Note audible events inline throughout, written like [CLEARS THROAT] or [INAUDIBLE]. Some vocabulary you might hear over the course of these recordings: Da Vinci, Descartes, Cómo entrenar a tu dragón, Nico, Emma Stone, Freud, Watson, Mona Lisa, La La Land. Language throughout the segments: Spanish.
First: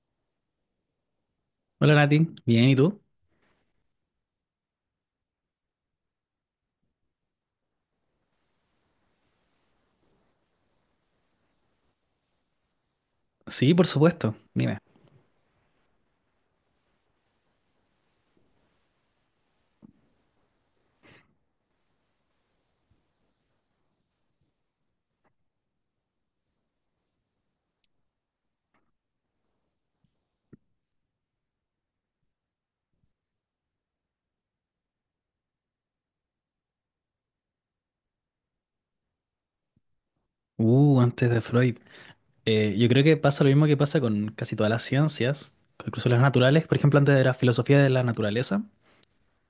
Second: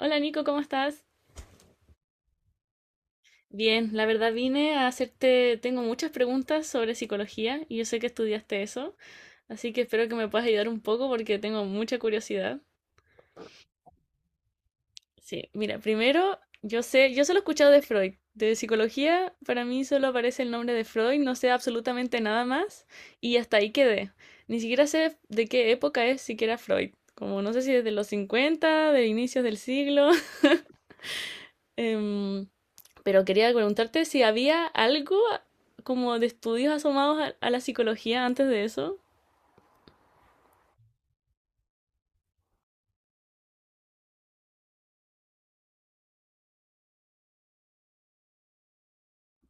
Hola Nico, ¿cómo estás? Hola Nati, bien, ¿y tú? Bien, la verdad vine a hacerte, tengo muchas preguntas sobre psicología y yo sé que estudiaste eso, así que espero que me puedas ayudar un poco porque tengo mucha curiosidad. Sí, por supuesto, dime. Sí, mira, primero, yo solo he escuchado de Freud, de psicología para mí solo aparece el nombre de Freud, no sé absolutamente nada más y hasta ahí quedé. Ni siquiera sé de qué época es siquiera Freud, como no sé si desde los 50, de inicios del siglo. [LAUGHS] em, Pero quería preguntarte si había algo como de estudios asomados a la psicología antes de eso, Antes de Freud. Yo creo que pasa lo mismo que pasa con casi todas las ciencias, con incluso las naturales, por ejemplo, antes de la filosofía de la naturaleza.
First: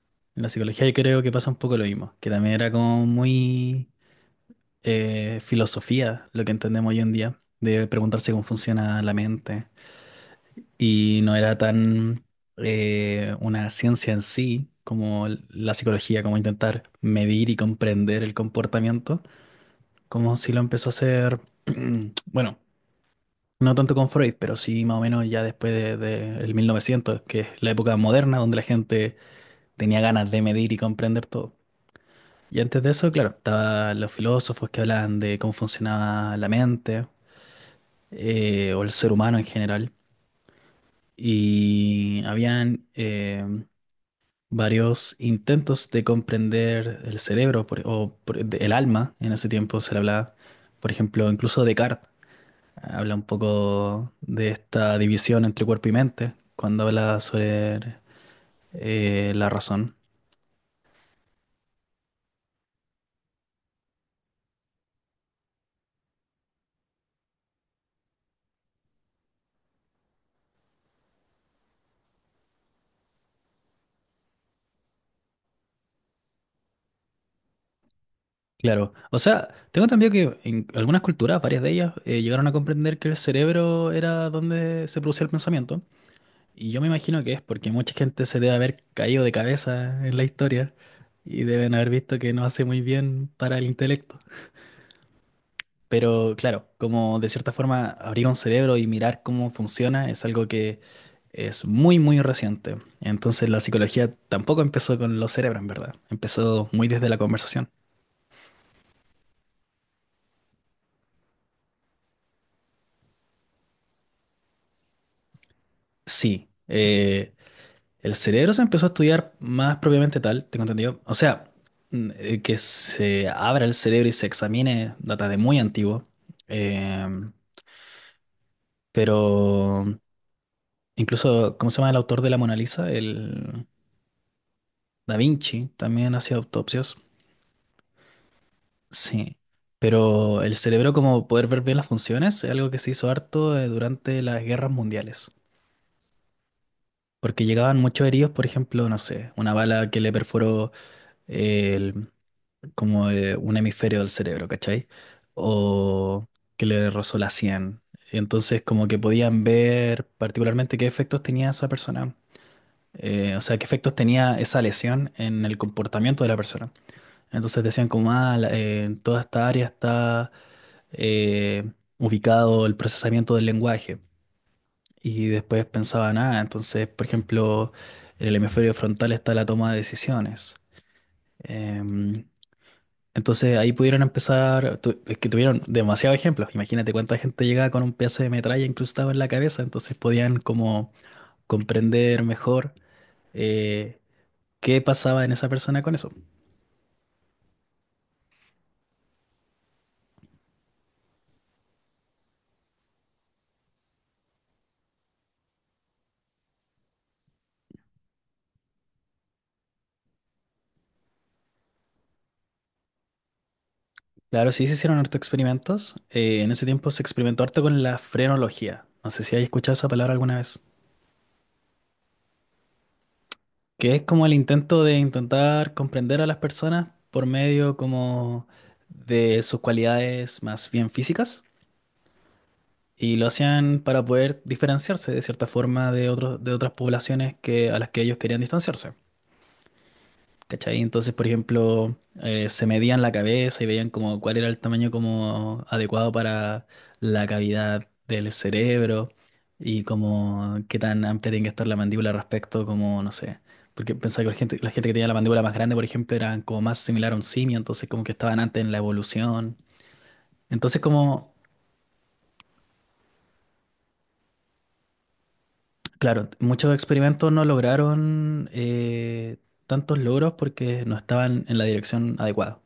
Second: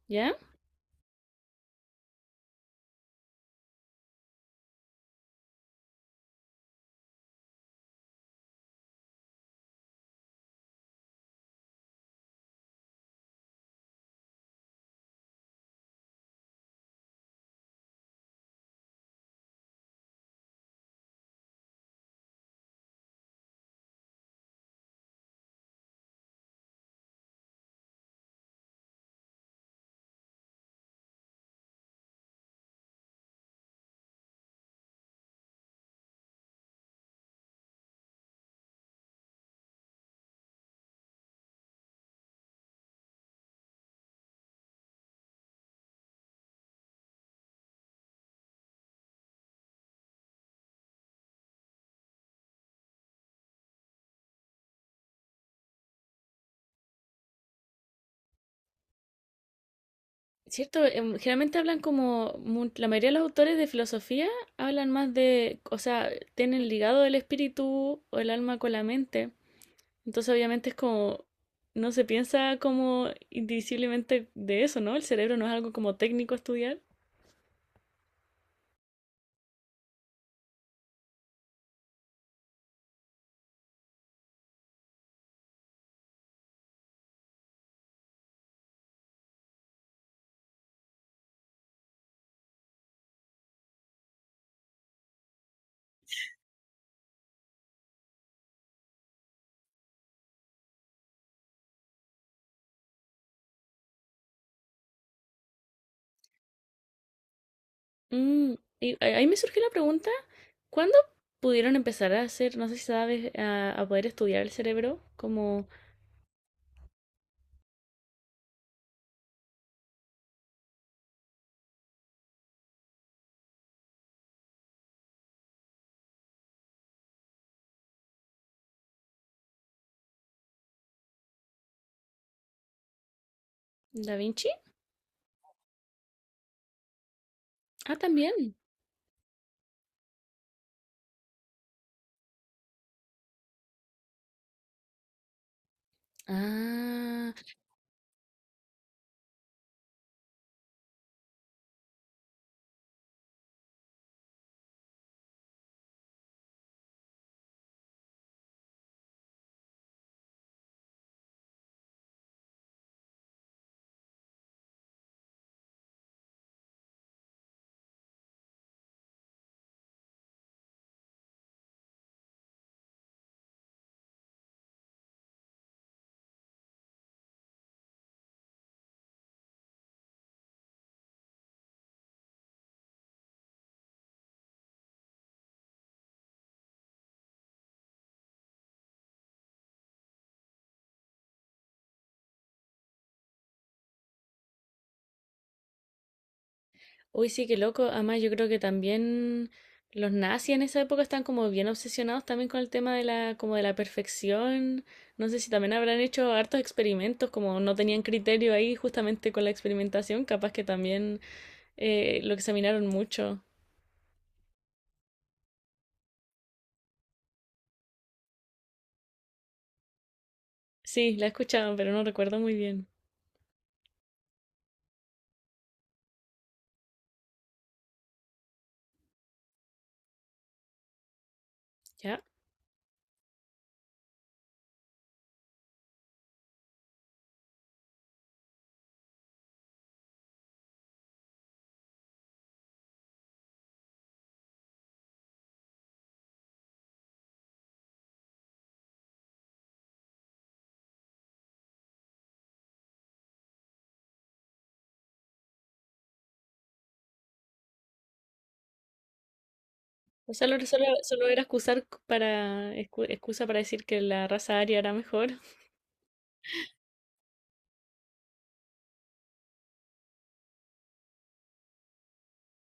¿ya? En la psicología yo creo que pasa un poco lo mismo, que también era como muy filosofía lo que entendemos hoy en día, de preguntarse cómo funciona la mente. Y no era tan una ciencia en sí como la psicología, como intentar medir y comprender el comportamiento como si lo empezó a hacer, [CLEARS THROAT] bueno, no tanto con Freud, pero sí más o menos ya después de el 1900, que es la época moderna donde la gente tenía ganas de medir y comprender todo. Y antes de eso, claro, estaban los filósofos que hablaban de cómo funcionaba la mente o el ser humano en general. Y habían varios intentos de comprender el cerebro el alma en ese tiempo se le hablaba, por ejemplo, incluso Descartes habla un poco de esta división entre cuerpo y mente cuando habla sobre la razón. Cierto, generalmente hablan como, la mayoría de los autores de filosofía hablan más de, o sea, tienen ligado el espíritu o el alma con la mente. Entonces obviamente es como, no se piensa como indivisiblemente de eso, ¿no? El cerebro no es algo como técnico a estudiar. Claro, o sea, tengo entendido que en algunas culturas, varias de ellas, llegaron a comprender que el cerebro era donde se producía el pensamiento. Y yo me imagino que es porque mucha gente se debe haber caído de cabeza en la historia y deben haber visto que no hace muy bien para el intelecto. Pero claro, como de cierta forma abrir un cerebro y mirar cómo funciona es algo que es muy, muy reciente. Entonces la psicología tampoco empezó con los cerebros, en verdad. Empezó muy desde la conversación. Mm, y ahí me surgió la pregunta, ¿cuándo pudieron empezar a hacer, no sé si sabes, a poder estudiar el cerebro como... Sí, el cerebro se empezó a estudiar más propiamente tal, tengo entendido. O sea, que se abra el cerebro y se examine data de muy antiguo. Em, pero incluso, ¿cómo se llama el autor de la Mona Lisa? El ¿Da Vinci? Da Vinci también hacía autopsias. Ah, también. Sí, pero el cerebro como poder ver bien las funciones es algo que se hizo harto durante las guerras mundiales, Ah, porque llegaban muchos heridos, por ejemplo, no sé, una bala que le perforó el- como un hemisferio del cerebro, ¿cachai? O que le rozó la sien. Entonces como que podían ver particularmente qué efectos tenía esa persona, o sea, qué efectos tenía esa lesión en el comportamiento de la persona. Entonces decían como, ah, en toda esta área está eh, ubicado el procesamiento del lenguaje. Y después pensaban, ah, entonces, por ejemplo, en el hemisferio frontal está la toma de decisiones. Em, entonces ahí pudieron empezar, es que tuvieron demasiados ejemplos. Imagínate cuánta gente llegaba con un pedazo de metralla incrustado en la cabeza, entonces podían como comprender mejor eh, qué pasaba en esa persona con eso. uy, sí, qué loco. Además, yo creo que también los nazis en esa época están como bien obsesionados también con el tema de la, como de la perfección. No sé si también habrán hecho hartos experimentos, como no tenían criterio ahí justamente con la experimentación, capaz que también lo examinaron mucho. Claro, sí se hicieron harto experimentos. En ese tiempo se experimentó harto con la frenología. No sé si hay escuchado esa palabra alguna vez. Sí, la escuchaban, pero no recuerdo muy bien. Que es como el intento de intentar comprender a las personas por medio como de sus cualidades más bien físicas. ¿Ya? Y lo hacían para poder diferenciarse de cierta forma de otros, de otras poblaciones que, a las que ellos querían distanciarse. ¿Cachai? Entonces, por ejemplo, se medían la cabeza y veían como cuál era el tamaño como adecuado para la cavidad del cerebro y como qué tan amplia tiene que estar la mandíbula respecto como, no sé, porque pensaba que la gente que tenía la mandíbula más grande, por ejemplo, eran como más similar a un simio, entonces como que estaban antes en la evolución. O sea, Entonces solo como, era excusar para, excusa para decir que la raza aria era mejor. claro, muchos experimentos no lograron tantos logros porque no estaban en la dirección adecuada.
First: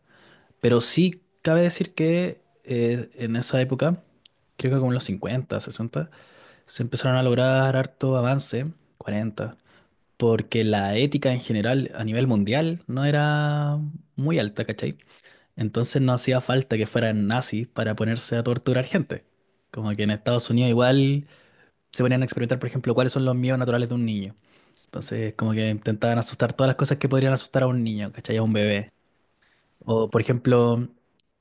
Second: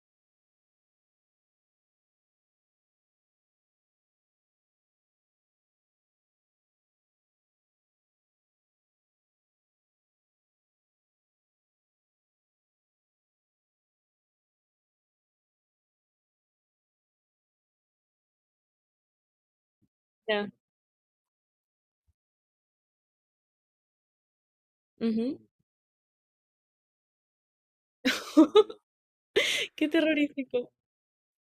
Pero sí cabe decir que en esa época, creo que como en los 50 60 se empezaron a lograr harto avance, 40 porque la ética en general a nivel mundial no era muy alta, ¿cachai? Entonces no hacía falta que fueran nazis para ponerse a torturar gente. Como que en Ya. Estados Unidos igual se ponían a experimentar, por ejemplo, cuáles son los miedos naturales de un niño. Entonces Ujú. como que intentaban asustar todas las cosas que podrían asustar a un niño, ¿cachai? A un [LAUGHS] bebé. Qué O por terrorífico. ejemplo,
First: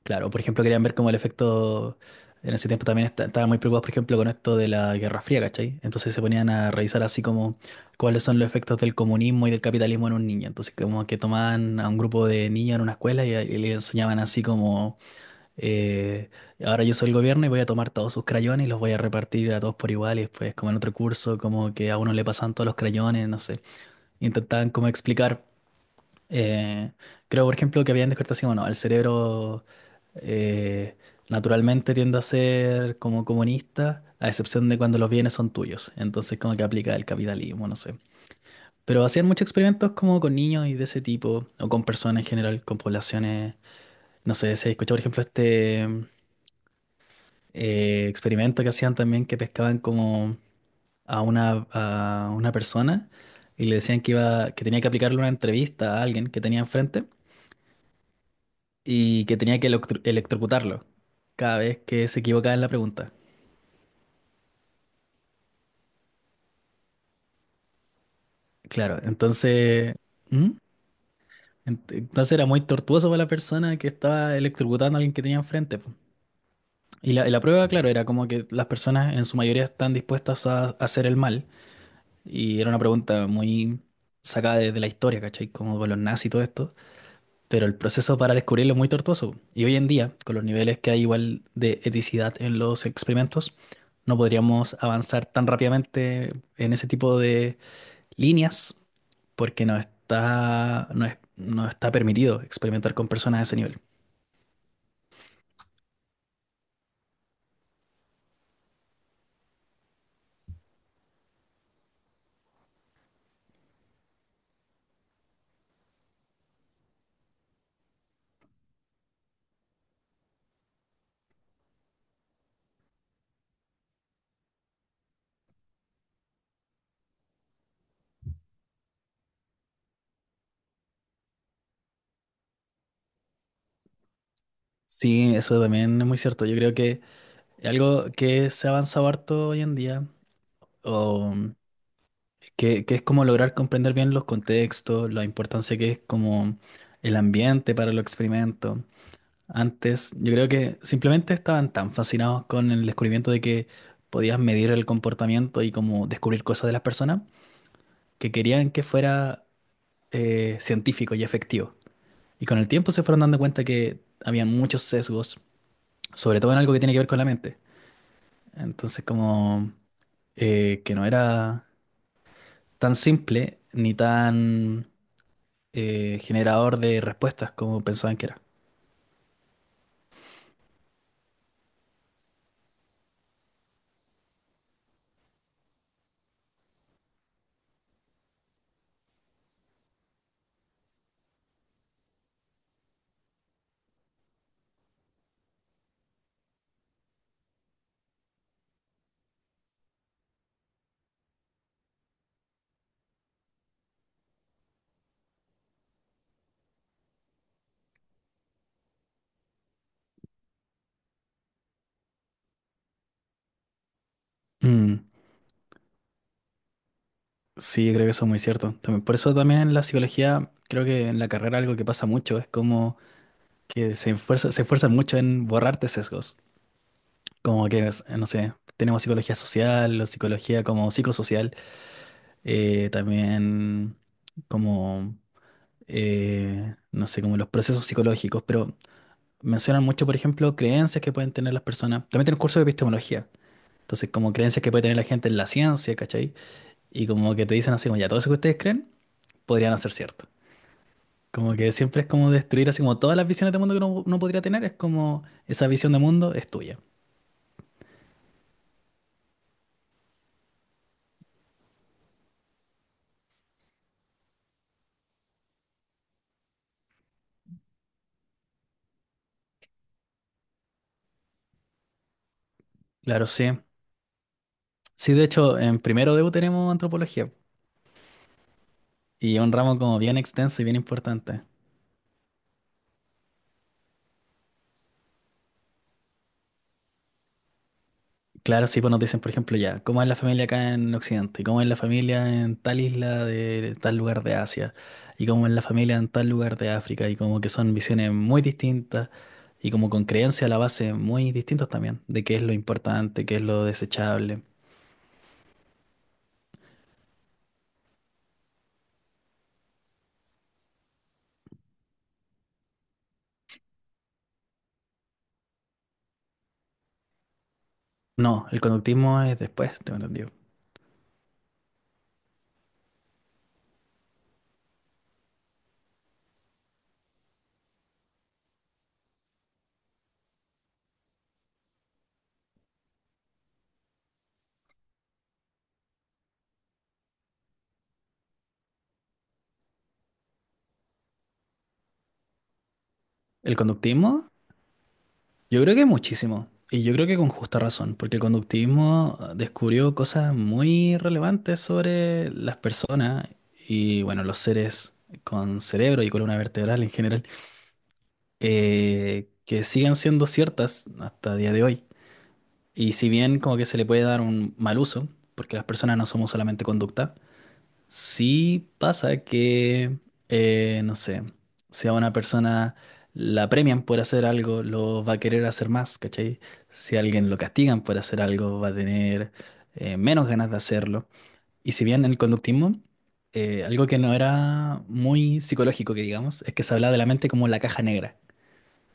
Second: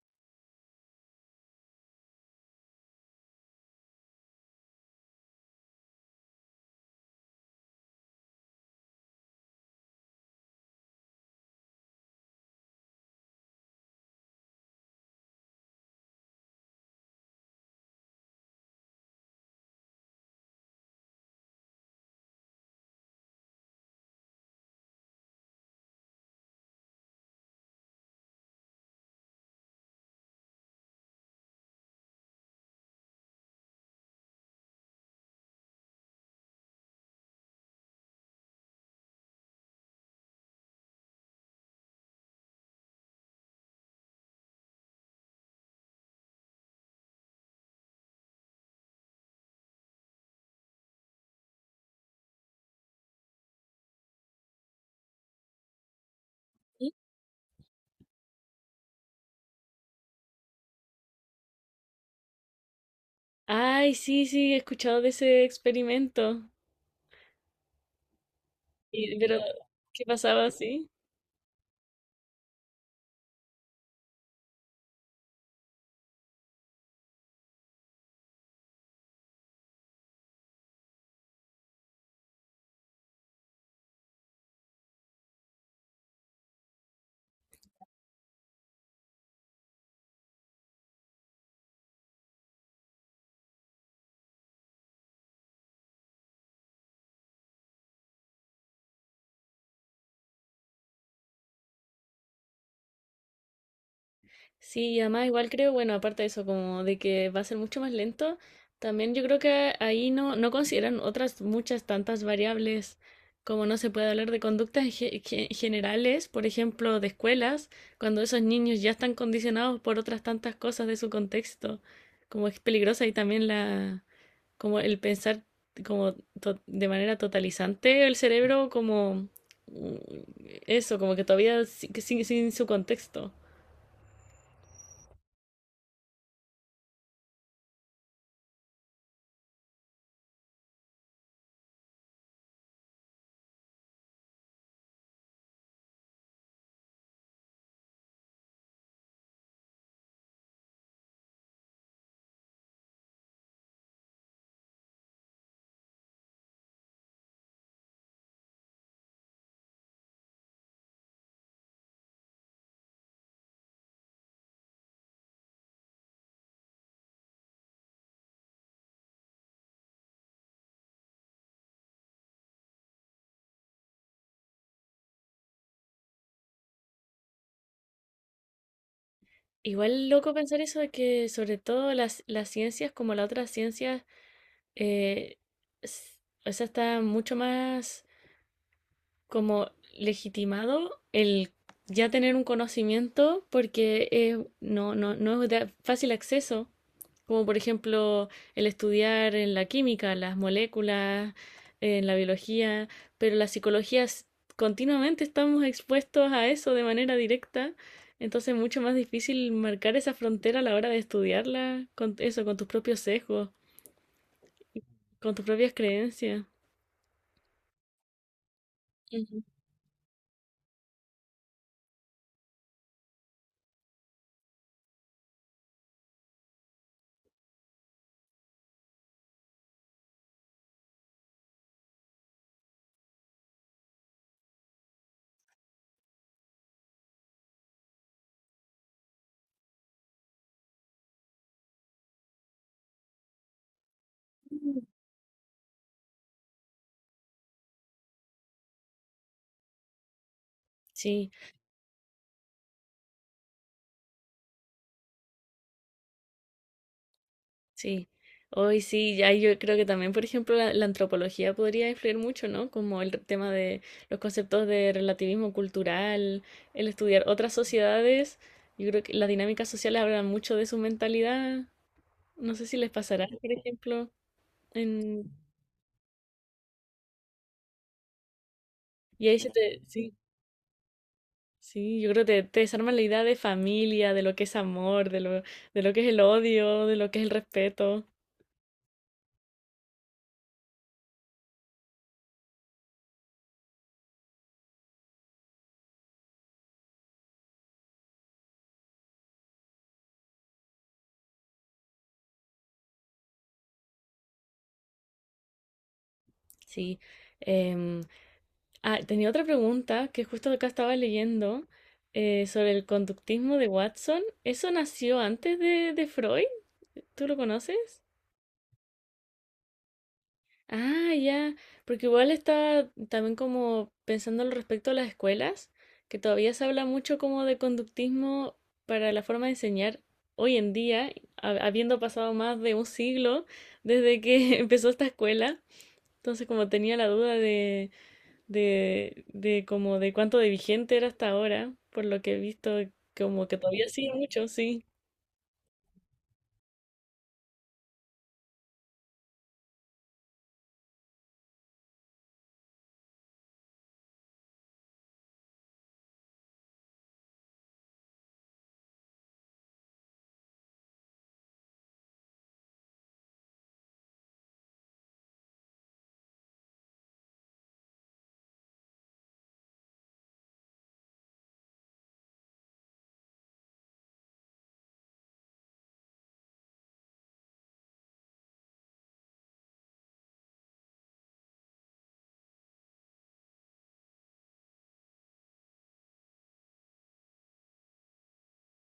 claro, por ejemplo querían ver como el efecto, en ese tiempo también estaban muy preocupados, por ejemplo, con esto de la Guerra Fría, ¿cachai? Entonces se ponían a revisar así como cuáles son los efectos del comunismo y del capitalismo en un niño. Entonces como que tomaban a un grupo de niños en una escuela y le enseñaban así como, eh, ahora yo soy el gobierno y voy a tomar todos sus crayones y los voy a repartir a todos por igual y después como en otro curso, como que a uno le pasan todos los crayones, no sé. Intentaban como explicar. Eh, creo, por ejemplo, que habían descubierto así, bueno, el cerebro eh, naturalmente tiende a ser como comunista, a excepción de cuando los bienes son tuyos. Entonces, como que aplica el capitalismo, no sé. Pero hacían muchos experimentos como con niños y de ese tipo, o con personas en general, con poblaciones. No sé, se escuchó, por ejemplo, este experimento que hacían también que pescaban como a una persona y le decían que iba, que tenía que aplicarle una entrevista a alguien que tenía ¿Mm? enfrente. Y que tenía que electrocutarlo cada vez que se equivocaba en la pregunta. Ay, sí, sí, he escuchado de ese experimento. Claro, Y pero, entonces, ¿qué pasaba ¿mm? así? Entonces era muy tortuoso para la persona que estaba electrocutando a alguien que tenía enfrente, po. Y la prueba, claro, era como que las personas en su mayoría están dispuestas a hacer el mal. Y era una pregunta muy sacada de la historia, ¿cachai? Como de los nazis y todo esto. Pero el proceso para descubrirlo es muy tortuoso. Y hoy en día, con los niveles que hay igual de eticidad en los experimentos, no podríamos avanzar tan rápidamente en ese tipo de líneas porque no está, no está permitido experimentar con personas a ese nivel. Sí, y además igual creo, bueno, aparte de eso, como de que va a ser mucho más lento, también yo creo que ahí no consideran otras muchas tantas variables, como no se puede hablar de conductas generales, por ejemplo, de escuelas, cuando esos niños ya están condicionados por otras tantas cosas de su contexto, como es peligrosa y también la, como el pensar como de manera totalizante el cerebro, como mm, eso, como que todavía sin sin su contexto. Sí, eso también es muy cierto. Yo creo que algo que se ha avanzado harto hoy en día, o que es como lograr comprender bien los contextos, la importancia que es como el ambiente para los experimentos. Antes, yo creo que simplemente estaban tan fascinados con el descubrimiento de que podías medir el comportamiento y como descubrir cosas de las personas que querían que fuera científico y efectivo. Y con el tiempo se fueron dando cuenta que habían muchos sesgos, sobre todo en algo que tiene que ver con la mente. Entonces, como que no era tan simple ni tan generador de respuestas como pensaban que era. Igual loco pensar eso de que sobre todo las ciencias como la otra ciencia, eh, s- o sea, está mucho más como legitimado el ya tener un conocimiento porque no es de fácil acceso como por ejemplo el estudiar en la química, las moléculas, en la biología, pero la psicología continuamente estamos expuestos a eso de manera directa, entonces es mucho más difícil marcar esa frontera a la hora de estudiarla con eso, con tus propios sesgos, Mm. con tus propias creencias. Sí, creo que eso es muy cierto. También, por eso Ujú. también en la psicología, creo que en la carrera algo que pasa mucho es como que se esfuerzan mucho en borrarte sesgos. Como que, no sé, tenemos psicología social o psicología como psicosocial, también como, no sé, como los procesos psicológicos, pero mencionan mucho, por ejemplo, creencias que pueden tener las personas. También tienen curso de epistemología. Entonces, como creencias que puede tener la gente en la ciencia, ¿cachai? Y como que te dicen así, como ya, todo eso que ustedes creen podría no ser cierto. Sí. Como que siempre es como destruir así como todas las visiones de mundo que uno podría tener, es como esa visión de mundo es tuya. Sí, hoy sí, ya yo creo que también, por ejemplo, la antropología podría influir mucho, ¿no? Como el tema de los conceptos de relativismo cultural, el estudiar otras sociedades, yo creo que las dinámicas sociales hablan mucho de su mentalidad, no sé si les Claro, pasará, sí. por ejemplo, Sí, de en... hecho, en primero de U tenemos antropología Y y ahí es se un ramo te... como Sí, bien extenso y bien importante. sí, yo creo que te desarman la idea de familia, de lo que es amor, de lo que es el odio, de lo que es el respeto, Claro, sí, pues nos dicen, por ejemplo, ya, ¿cómo es la familia acá en Occidente? ¿Cómo es la familia en tal isla de tal lugar de Asia? ¿Y cómo es la familia en tal lugar de África? Y como que son visiones muy distintas y como con creencias a la base muy distintas también, de qué es lo importante, qué es lo desechable. sí. em, Ah, tenía otra pregunta que justo acá estaba leyendo sobre el conductismo de Watson. ¿Eso nació antes de Freud? ¿Tú lo conoces? No, el conductismo es después, tengo entendido. Ah, ya, porque igual estaba también como pensando al respecto a las escuelas, que todavía se habla mucho como de conductismo para la forma de enseñar hoy en día, habiendo pasado más de un siglo desde que [LAUGHS] empezó esta escuela. Entonces, como tenía la duda de como de cuánto de vigente era hasta ahora, por lo que he visto, como El que todavía sigue conductismo, mucho, sí. yo creo que muchísimo. Y yo creo que con justa razón, porque el conductismo descubrió cosas muy relevantes sobre las personas y, bueno, los seres con cerebro y columna vertebral en general, que siguen siendo ciertas hasta día de hoy. Y si bien como que se le puede dar un mal uso, porque las personas no somos solamente conducta. Sí pasa que, no sé, si a una persona la premian por hacer algo, lo va a querer hacer más, ¿cachai? Si a alguien lo castigan por hacer algo, va a tener menos ganas de hacerlo. Y si bien el conductismo, algo que no era muy psicológico, que digamos, es que se hablaba de la mente como la caja negra.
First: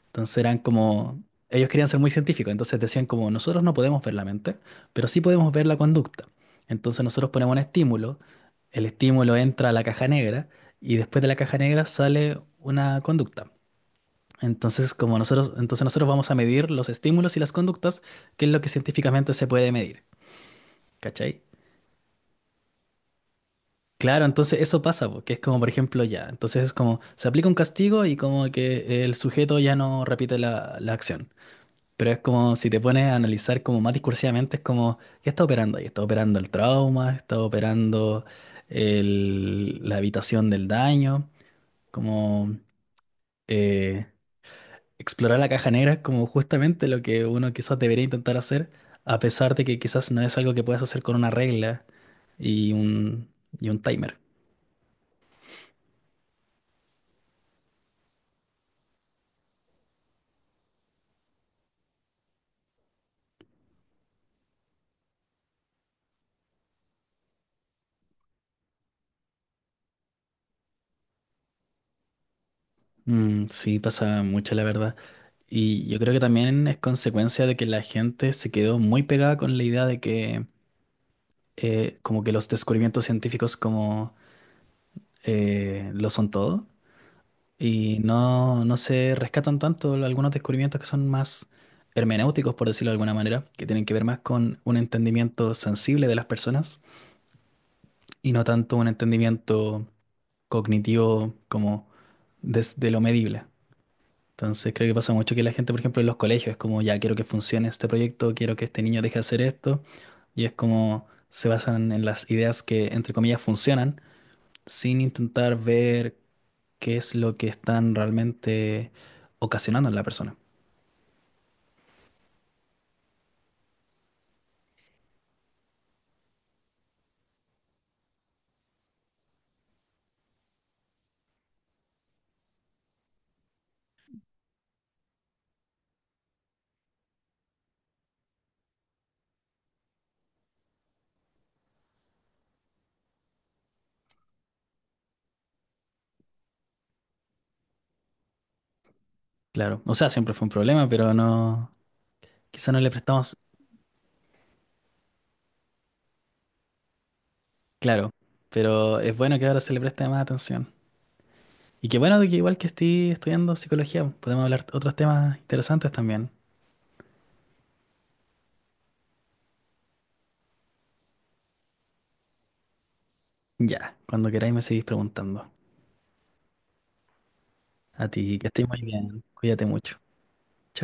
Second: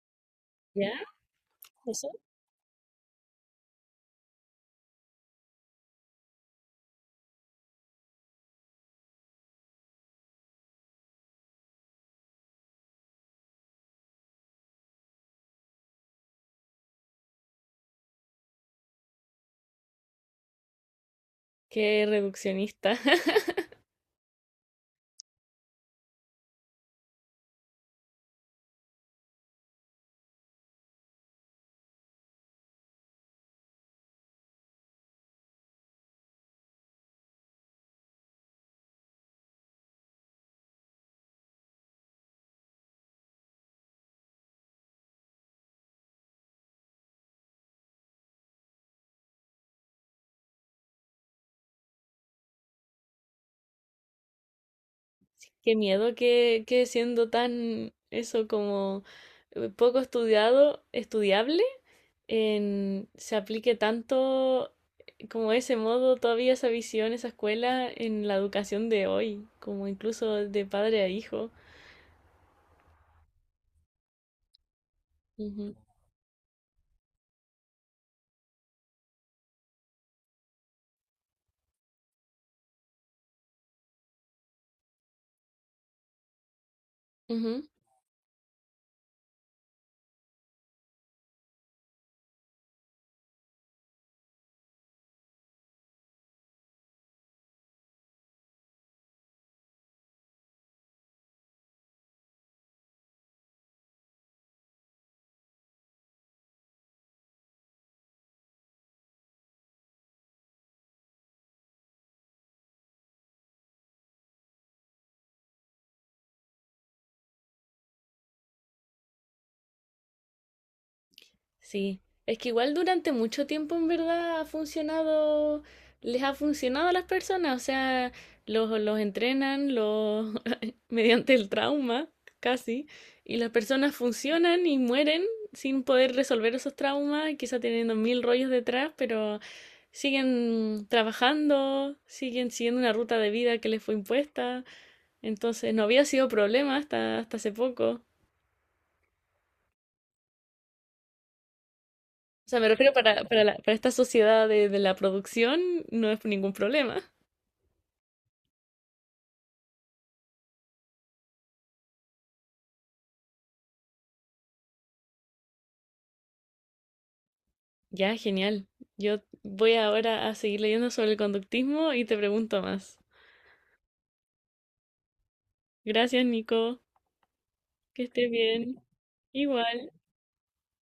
Entonces eran ¿Ya? como, ellos querían ser ¿Eso? muy científicos, entonces decían como, nosotros no podemos ver la mente, pero sí podemos ver la conducta. Entonces nosotros ponemos un estímulo, el estímulo entra a la caja negra y después de la caja negra sale una conducta. Entonces, como nosotros, entonces nosotros vamos a medir los estímulos y las conductas, que es lo que científicamente se puede medir, ¿cachai? Qué reduccionista. [LAUGHS] Claro, entonces eso pasa, porque es como, por ejemplo, ya, entonces es como, se aplica un castigo y como que el sujeto ya no repite la acción. Pero es como si te pones a analizar como más discursivamente, es como, ¿qué está operando ahí? ¿Está operando el trauma? ¿Está operando la evitación del daño? Como eh, explorar la caja negra es como justamente lo que uno quizás debería intentar hacer, a pesar de que quizás no es algo que puedas hacer con una regla y un, timer. Qué miedo que siendo tan eso como poco estudiado, estudiable, se aplique tanto como ese modo, todavía esa visión, esa escuela en la educación de hoy, como incluso de padre a hijo. Mm, sí, pasa mucho, la verdad. Ujú, Y yo creo que también es consecuencia de que la gente se quedó muy pegada con la idea de que como que los descubrimientos científicos como lo son todo ujú. y no, no se rescatan tanto algunos descubrimientos que son más hermenéuticos, por decirlo de alguna manera, que tienen que ver más con un entendimiento sensible de las personas y no tanto un entendimiento cognitivo como desde lo medible. Entonces creo que pasa mucho que la gente, por ejemplo, en los colegios es como, ya quiero que funcione este proyecto, quiero que este niño deje de hacer esto, y es como se basan en las ideas que, entre comillas, funcionan sin intentar ver qué es lo que están realmente ocasionando en la persona. Sí, es que igual durante mucho tiempo en verdad ha funcionado, les ha funcionado a las personas, o sea, los entrenan los, [LAUGHS] mediante el trauma, casi, y las personas funcionan y mueren sin poder resolver esos traumas, quizá teniendo mil rollos detrás, pero siguen trabajando, siguen siguiendo una ruta de vida que les fue impuesta, entonces no había sido problema hasta, hasta hace poco. Claro, o sea, siempre fue un problema, pero no, O sea, me quizá no le refiero prestamos, para, para esta sociedad de la producción, no es ningún problema. claro, pero es bueno que ahora se le preste más atención. Y qué bueno de que igual que estoy estudiando psicología, podemos hablar otros temas interesantes también. Ya, genial. Yo voy ahora a seguir leyendo sobre el conductismo y te pregunto más. Ya, cuando queráis me seguís preguntando. Gracias, Nico. Que A estés ti, que estés bien. muy bien, cuídate Igual. mucho. Chao.